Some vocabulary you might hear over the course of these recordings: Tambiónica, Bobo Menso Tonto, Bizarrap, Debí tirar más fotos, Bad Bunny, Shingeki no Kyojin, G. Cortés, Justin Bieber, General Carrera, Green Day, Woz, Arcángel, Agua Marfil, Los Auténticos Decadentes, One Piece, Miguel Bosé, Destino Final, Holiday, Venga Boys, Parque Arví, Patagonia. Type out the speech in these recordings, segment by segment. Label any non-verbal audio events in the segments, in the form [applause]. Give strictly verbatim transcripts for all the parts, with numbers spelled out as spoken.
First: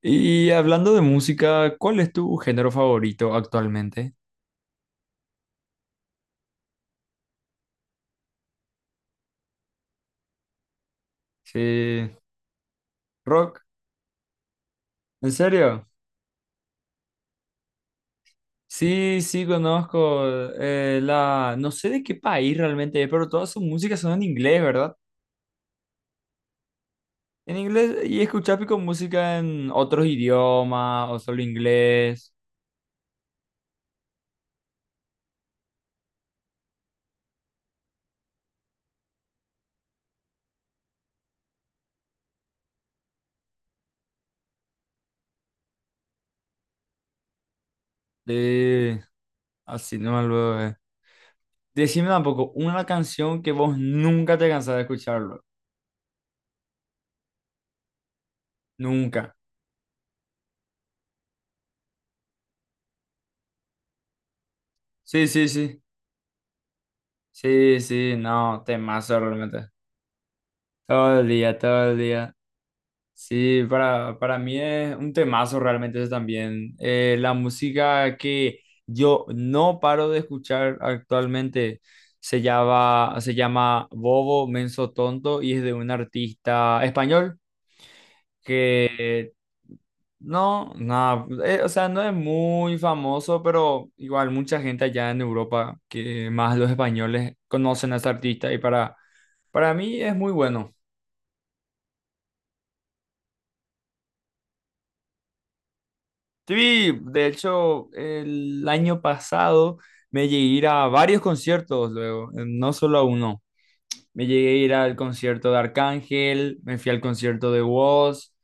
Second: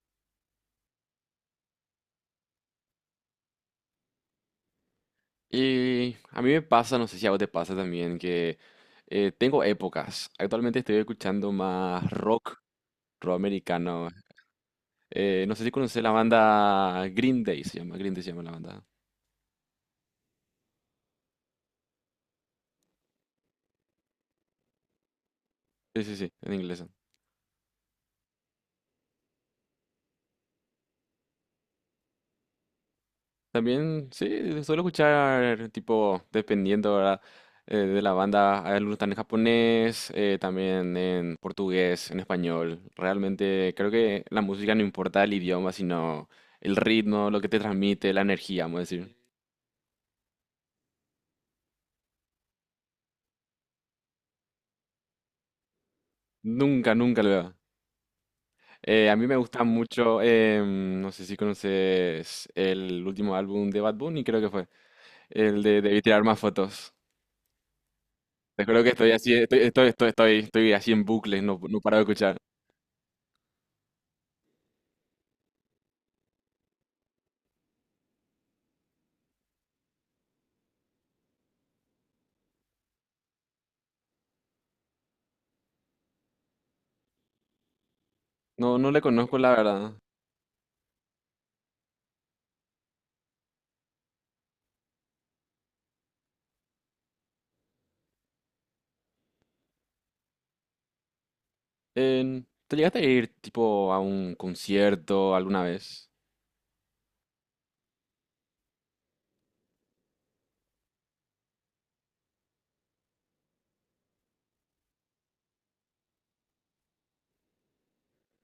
Y hablando de música, ¿cuál es tu género favorito actualmente? Y a mí me pasa, no sé si a vos te pasa también, que eh, tengo épocas. Actualmente estoy escuchando más Sí, rock, rock rock, americano. ¿en Eh, no sé si serio? conoces la banda Green Day, se llama, Green Day se llama la banda. Sí, sí, conozco eh, la... No sé de qué país realmente es, pero todas sus músicas son en inglés, ¿verdad? Sí, sí, sí, en inglés. En inglés, y escuchar pico música en otros idiomas o solo inglés. También, sí, suelo escuchar, tipo, dependiendo, ¿verdad? Eh, de la banda, hay algunos están en japonés, eh, también en portugués, en español. Realmente creo que la música no importa el idioma, sino el ritmo, lo que te transmite, la energía, vamos a De... decir. Así no me lo eh. Decime tampoco una canción que vos nunca te cansás de escucharlo. Nunca, nunca lo veo. Eh, a mí Nunca. me gusta mucho, em, no sé si conoces el último álbum de Bad Bunny, creo que fue, Sí, sí, el de sí. Debí tirar más fotos. Sí, sí, no, Te juro que estoy temazo así, estoy, realmente. estoy, estoy, estoy, estoy así en Todo el bucle, día, no, no todo paro el de día. escuchar. Sí, para, para mí es un temazo realmente eso también. Eh, la música que yo no paro de escuchar actualmente se llama, se llama Bobo Menso Tonto y es de un artista español No, no le que conozco la verdad. no, nada, eh, o sea, no es muy famoso, pero igual mucha gente allá en Europa, que más los españoles conocen a ese artista y para, para mí es muy bueno. En- ¿te llegaste a ir tipo a un concierto alguna vez? Sí, de hecho, el año pasado me llegué a ir a varios conciertos luego, eh, no solo a uno. Me llegué a ir al concierto de Arcángel, me fui al concierto de Woz,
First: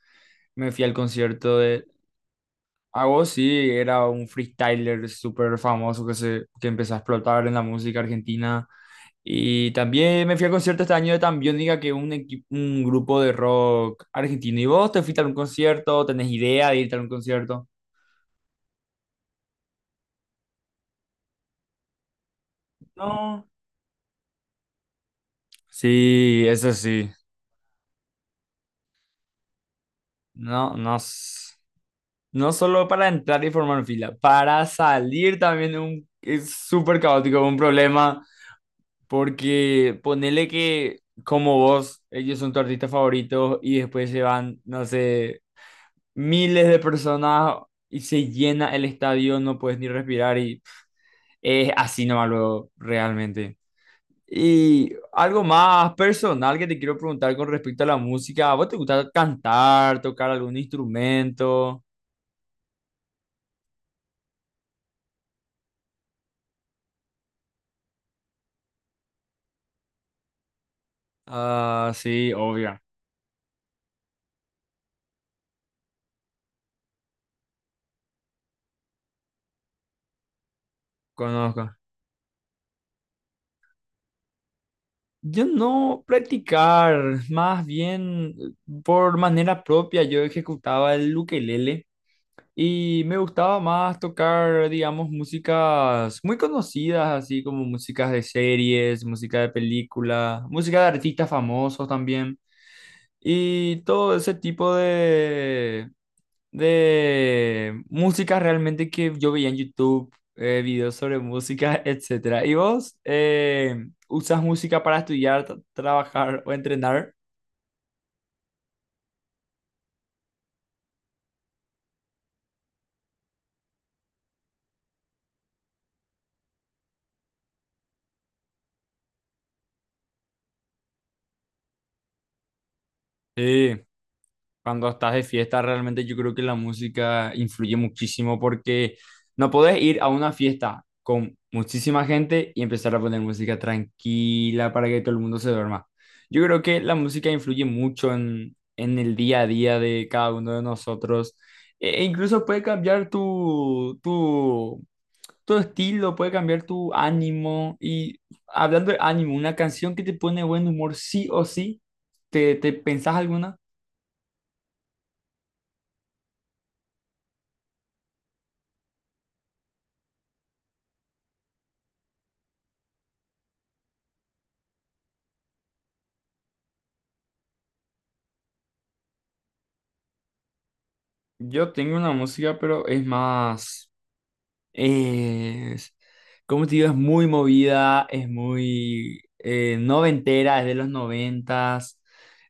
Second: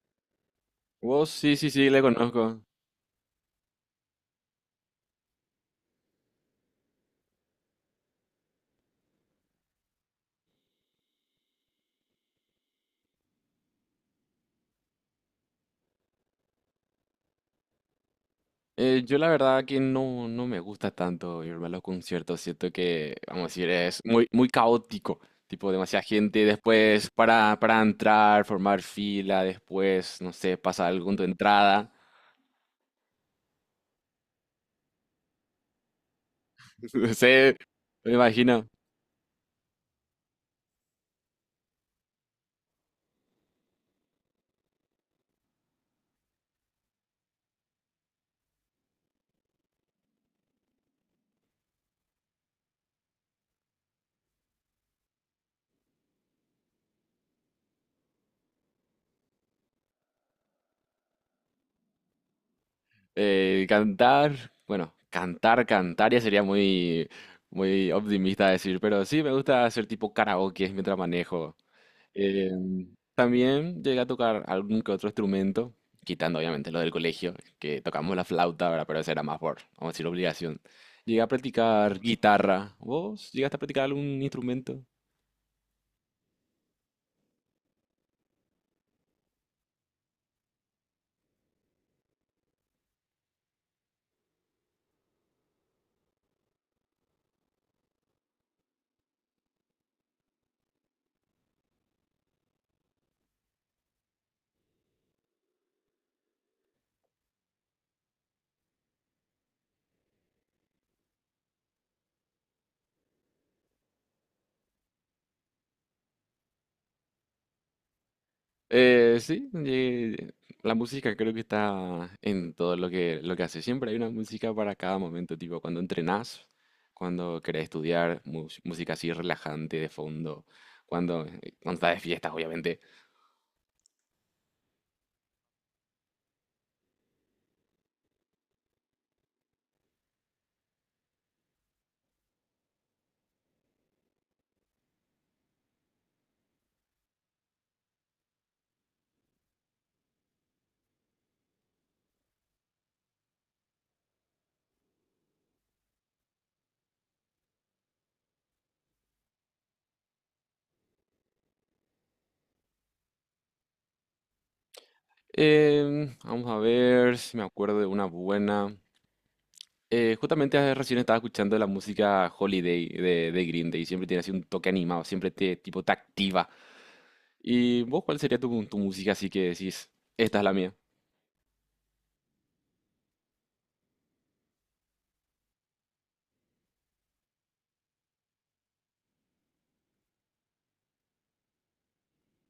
me fui al Vos sí, concierto sí, de... sí, le conozco. A Woz sí, era un freestyler súper famoso que, se, que empezó a explotar en la música argentina. Y también me fui al concierto este año de Tambiónica, que es un, equi- un grupo de rock argentino. ¿Y vos te fuiste a un concierto? ¿Tenés idea de irte a un concierto? Eh, yo la verdad que no, no me gusta tanto irme a los conciertos, siento que, vamos a No. decir, es muy, muy caótico, tipo demasiada Sí, gente eso después sí. para, para entrar, formar fila, después, no sé, No, pasa no, algo con tu s- entrada, No solo para entrar y formar fila, para salir también un, es [laughs] súper no caótico, un sé, me problema, imagino, porque ponele que como vos, ellos son tu artista favorito y después se van, no sé, miles de personas y se llena el estadio, no puedes ni respirar y es así nomás luego, realmente. Y algo más personal que te quiero preguntar con respecto a la música. ¿A vos te gusta cantar, tocar algún instrumento? eh, cantar, bueno, cantar, cantar ya sería muy, muy optimista decir, pero sí me gusta hacer tipo karaoke mientras manejo. Ah, sí, Eh, obvio, También llegué a tocar algún que otro instrumento, quitando obviamente lo del colegio, que tocamos la flauta, ¿verdad? Pero eso era más por, vamos a decir, obligación. Llegué a conozco. practicar guitarra. ¿Vos llegaste a practicar algún instrumento? Yo no practicar, más bien por manera propia yo ejecutaba el ukelele y me gustaba más tocar, digamos, músicas muy conocidas, así como músicas de series, música de películas, música de artistas famosos también. Y todo ese tipo de, de música realmente que yo veía en YouTube, eh, videos sobre música, [laughs] etcétera. ¿Y vos eh, usas música para estudiar, tra- trabajar o entrenar? Eh, sí, llegué- la música creo que está en todo lo que, lo que hace. Siempre hay una música para cada momento, tipo cuando entrenás, cuando querés estudiar, mus- música así relajante de fondo, cuando, eh, cuando estás de fiestas, obviamente. Sí. Cuando estás de fiesta, realmente yo creo que la música influye muchísimo porque no podés ir a una fiesta con muchísima gente y empezar a poner música tranquila para que todo el mundo se duerma. Yo creo que la música influye mucho en, en el día a día de cada uno de nosotros. E e incluso puede cambiar tu, tu, tu estilo, puede cambiar tu ánimo. Y hablando de ánimo, una canción que te pone buen humor, sí o sí, ¿te, te pensás alguna? Em, vamos a ver si me acuerdo de una buena. Eh, justamente eh, recién estaba escuchando la música Holiday de, de Green Day. Siempre tiene así un toque animado, siempre te, tipo, te activa. ¿Y vos cuál sería tu, tu música así que decís, esta es la mía? Yo tengo una música, pero es más, es, como te digo, es muy movida, es muy eh, noventera, es de los noventas.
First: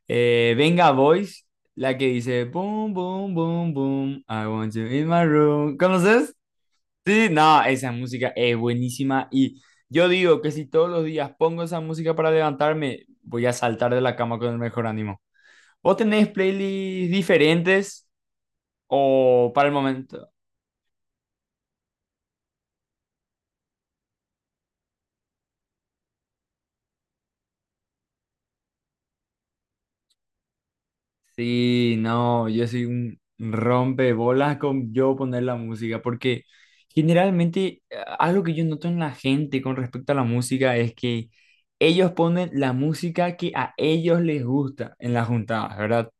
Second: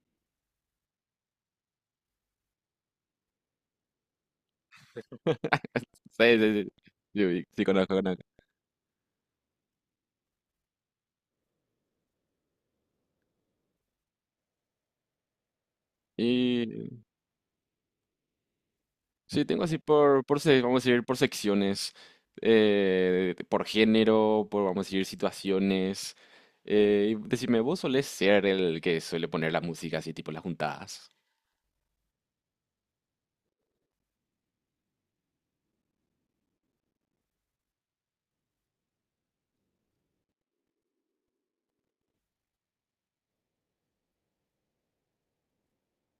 Eh, Venga Boys, la que dice, boom, boom, boom, boom, I want you in my room. Sí, ¿Conoces? sí, sí. Sí, Sí, sí, no, sí, esa conozco, conozco. música es buenísima y yo digo que si todos los días pongo esa música para levantarme, voy a saltar de la cama con el mejor ánimo. ¿Vos tenés Y playlists diferentes? sí, O tengo para el así por, momento. por, se- vamos a decir, por secciones, eh, por género, por, vamos a decir, situaciones. Eh, y decime, ¿vos solés ser el que suele poner la música así, tipo, en las juntadas? Sí, no, yo soy un rompebolas con yo poner la música, porque generalmente eh, algo que yo noto en la gente con respecto a la música es que ellos ponen la música que a ellos les gusta en las juntadas, ¿verdad?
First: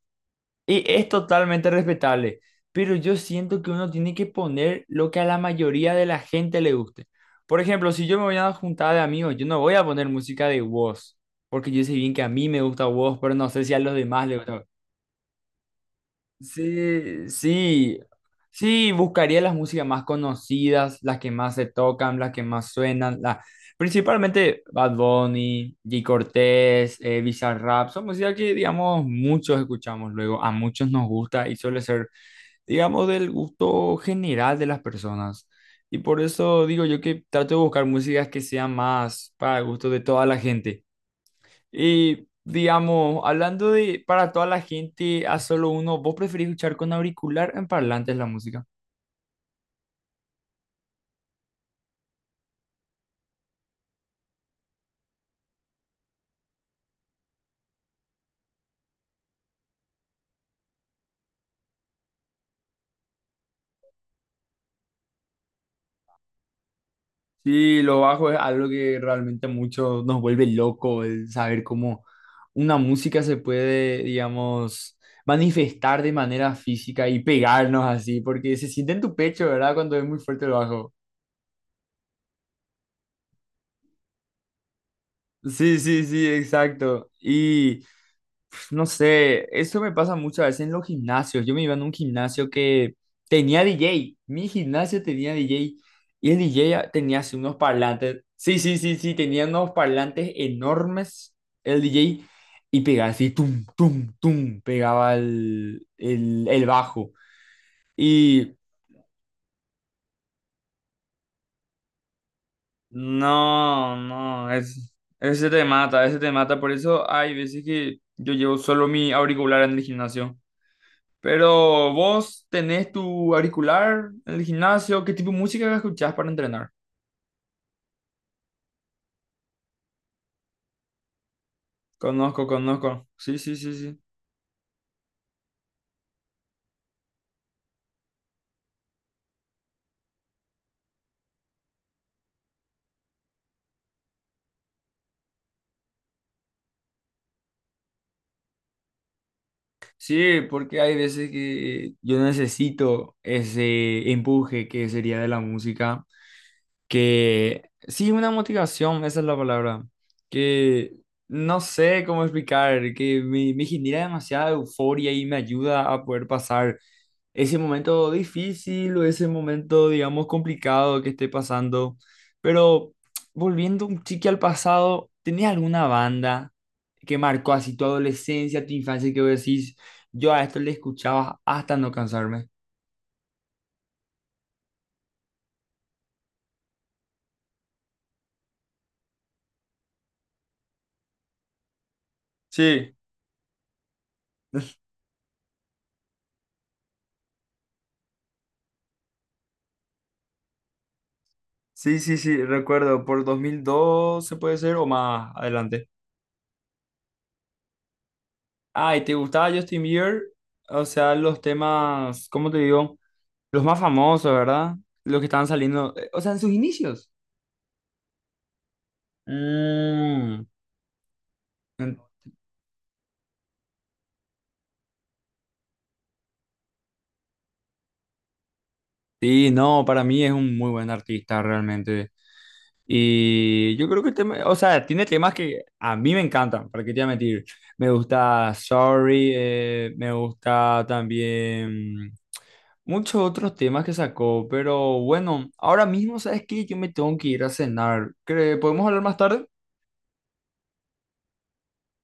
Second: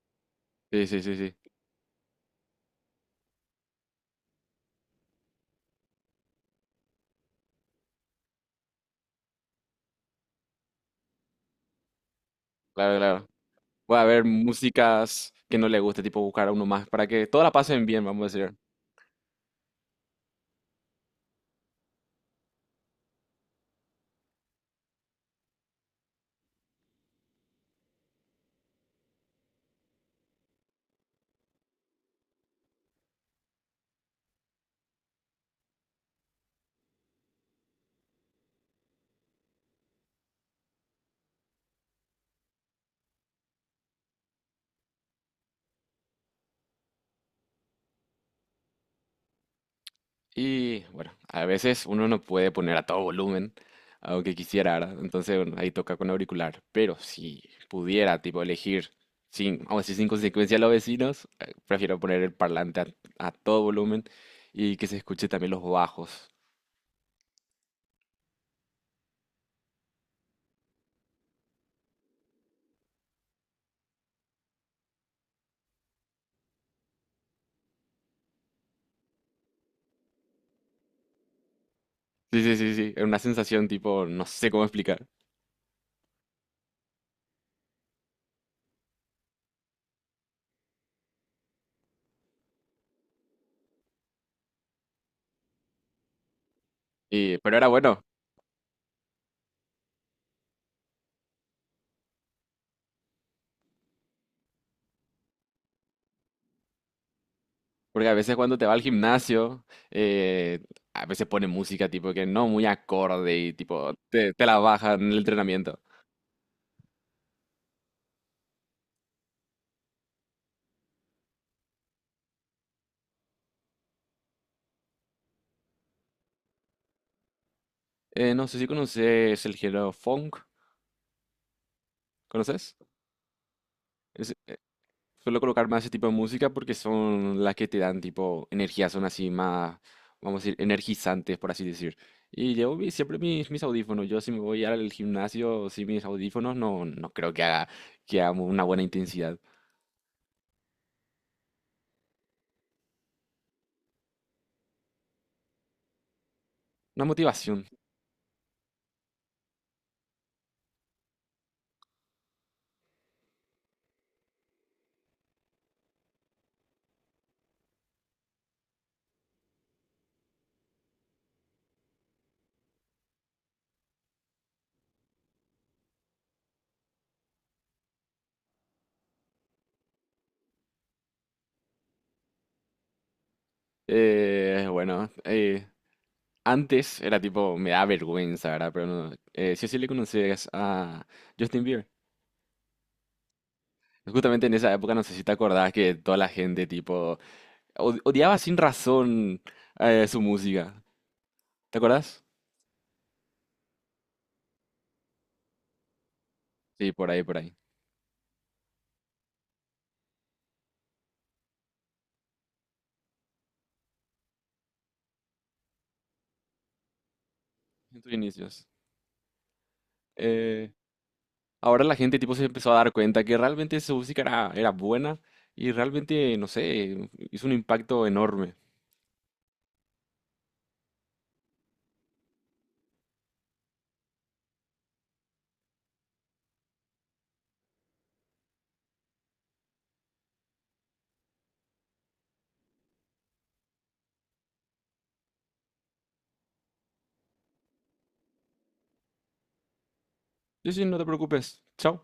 Y Sí, sí, es sí, sí. totalmente respetable, pero yo siento que uno tiene que poner lo que a la mayoría de la gente le guste. Por ejemplo, si yo me voy a una juntada de amigos, yo no voy a poner música de Wos, porque yo sé bien que a mí me gusta Claro, Wos, claro. pero no sé si a los Va a haber demás les gusta. músicas que no le guste, tipo buscar a uno más, para que Sí, todas la pasen sí, bien, vamos a decir. sí, buscaría las músicas más conocidas, las que más se tocan, las que más suenan, la- principalmente Bad Bunny, G. Cortés, eh, Bizarrap, son músicas que, digamos, muchos escuchamos luego, a muchos nos gusta y suele ser, digamos, del gusto general de las personas. Y por eso digo yo que trato de buscar músicas que sean más para el gusto de toda la gente. Y digamos, hablando de para toda la gente a solo uno, ¿vos preferís escuchar con auricular o en parlantes la música? Y bueno, a veces uno no puede poner a todo volumen, aunque quisiera, ¿verdad? Entonces, bueno, ahí toca con auricular. Pero si pudiera, tipo, elegir sin, vamos a decir, sin consecuencia a los vecinos, eh, prefiero poner el parlante a, a todo volumen y que se escuche también los bajos. Sí, lo bajo es algo que realmente mucho nos vuelve loco, el saber cómo una música se puede, digamos, manifestar de manera física y pegarnos así, porque se siente en tu pecho, ¿verdad? Cuando es muy fuerte el bajo. Sí, sí, sí, sí. Es una sensación tipo, no sé cómo explicar. Sí, sí, sí, exacto. Y no sé, eso me pasa muchas veces en los gimnasios. Yo me iba en un gimnasio que tenía D J. Mi gimnasio tenía D J. Y el D J a- tenía así Y, unos pero era bueno, parlantes. Sí, sí, sí, sí, tenía unos parlantes enormes el D J. Y pegaba así, tum, tum, tum, pegaba el, el, el bajo. porque a veces Y cuando te va al gimnasio, eh, a veces pone música tipo que no muy acorde y tipo no, te, te no, la baja es, en el ese te entrenamiento. mata, ese te mata. Por eso hay veces que yo llevo solo mi auricular en el gimnasio. Pero vos tenés tu auricular en el gimnasio, ¿qué tipo de música escuchás para entrenar? Eh, no sé si conoces el género funk, Conozco, ¿conoces? conozco. Sí, sí, sí, sí. Es- Suelo colocar más ese tipo de música porque son las que te dan tipo energía, son así más, vamos a decir, energizantes, por así decir. Y llevo mi- siempre mis, mis audífonos. Yo si me voy al gimnasio sin mis audífonos, no, no creo que haga, que haga una buena intensidad. Sí, porque hay veces que yo necesito ese empuje que sería de la música Una motivación. que sí, una motivación, esa es la palabra, que no sé cómo explicar, que me, me genera demasiada euforia y me ayuda a poder pasar ese momento difícil o ese momento, digamos, complicado que esté pasando. Pero [tsk] volviendo un chique al pasado, ¿tenías alguna banda que marcó así tu adolescencia, tu infancia, que vos decís, yo a esto le escuchaba hasta no cansarme? Eh, bueno, eh, antes era tipo, me da vergüenza, ¿verdad? Pero no, eh, sí o sí le conocías a Justin Bieber. Sí, Justamente en [laughs] esa época, no sé si te acordás que toda la gente, tipo, od- odiaba sin razón eh, su música. ¿Te sí, sí, acordás? sí, recuerdo, por dos mil doce puede ser o más adelante. Sí, por ahí, por ahí. Ah, ¿y te gustaba Justin Bieber? O sea, los temas, ¿cómo te digo? Los más famosos, ¿verdad? Los que estaban saliendo, eh, o sea, en sus inicios. En tus inicios. Mm, Eh, Ahora la en- gente, tipo, se empezó a dar cuenta que realmente su música era, era buena y realmente, no sé, hizo un impacto enorme. sí, no, para mí es un muy buen artista realmente. Y yo creo que el tema, o sea, tiene temas que a mí me encantan, ¿para qué te voy a mentir? Me gusta Sorry, eh, me gusta también... Muchos otros temas que sacó, pero bueno, ahora mismo, ¿sabes qué? Yo me tengo que ir a cenar. ¿Cre- ¿Podemos hablar más tarde? Sí, sí, no te preocupes. Chao.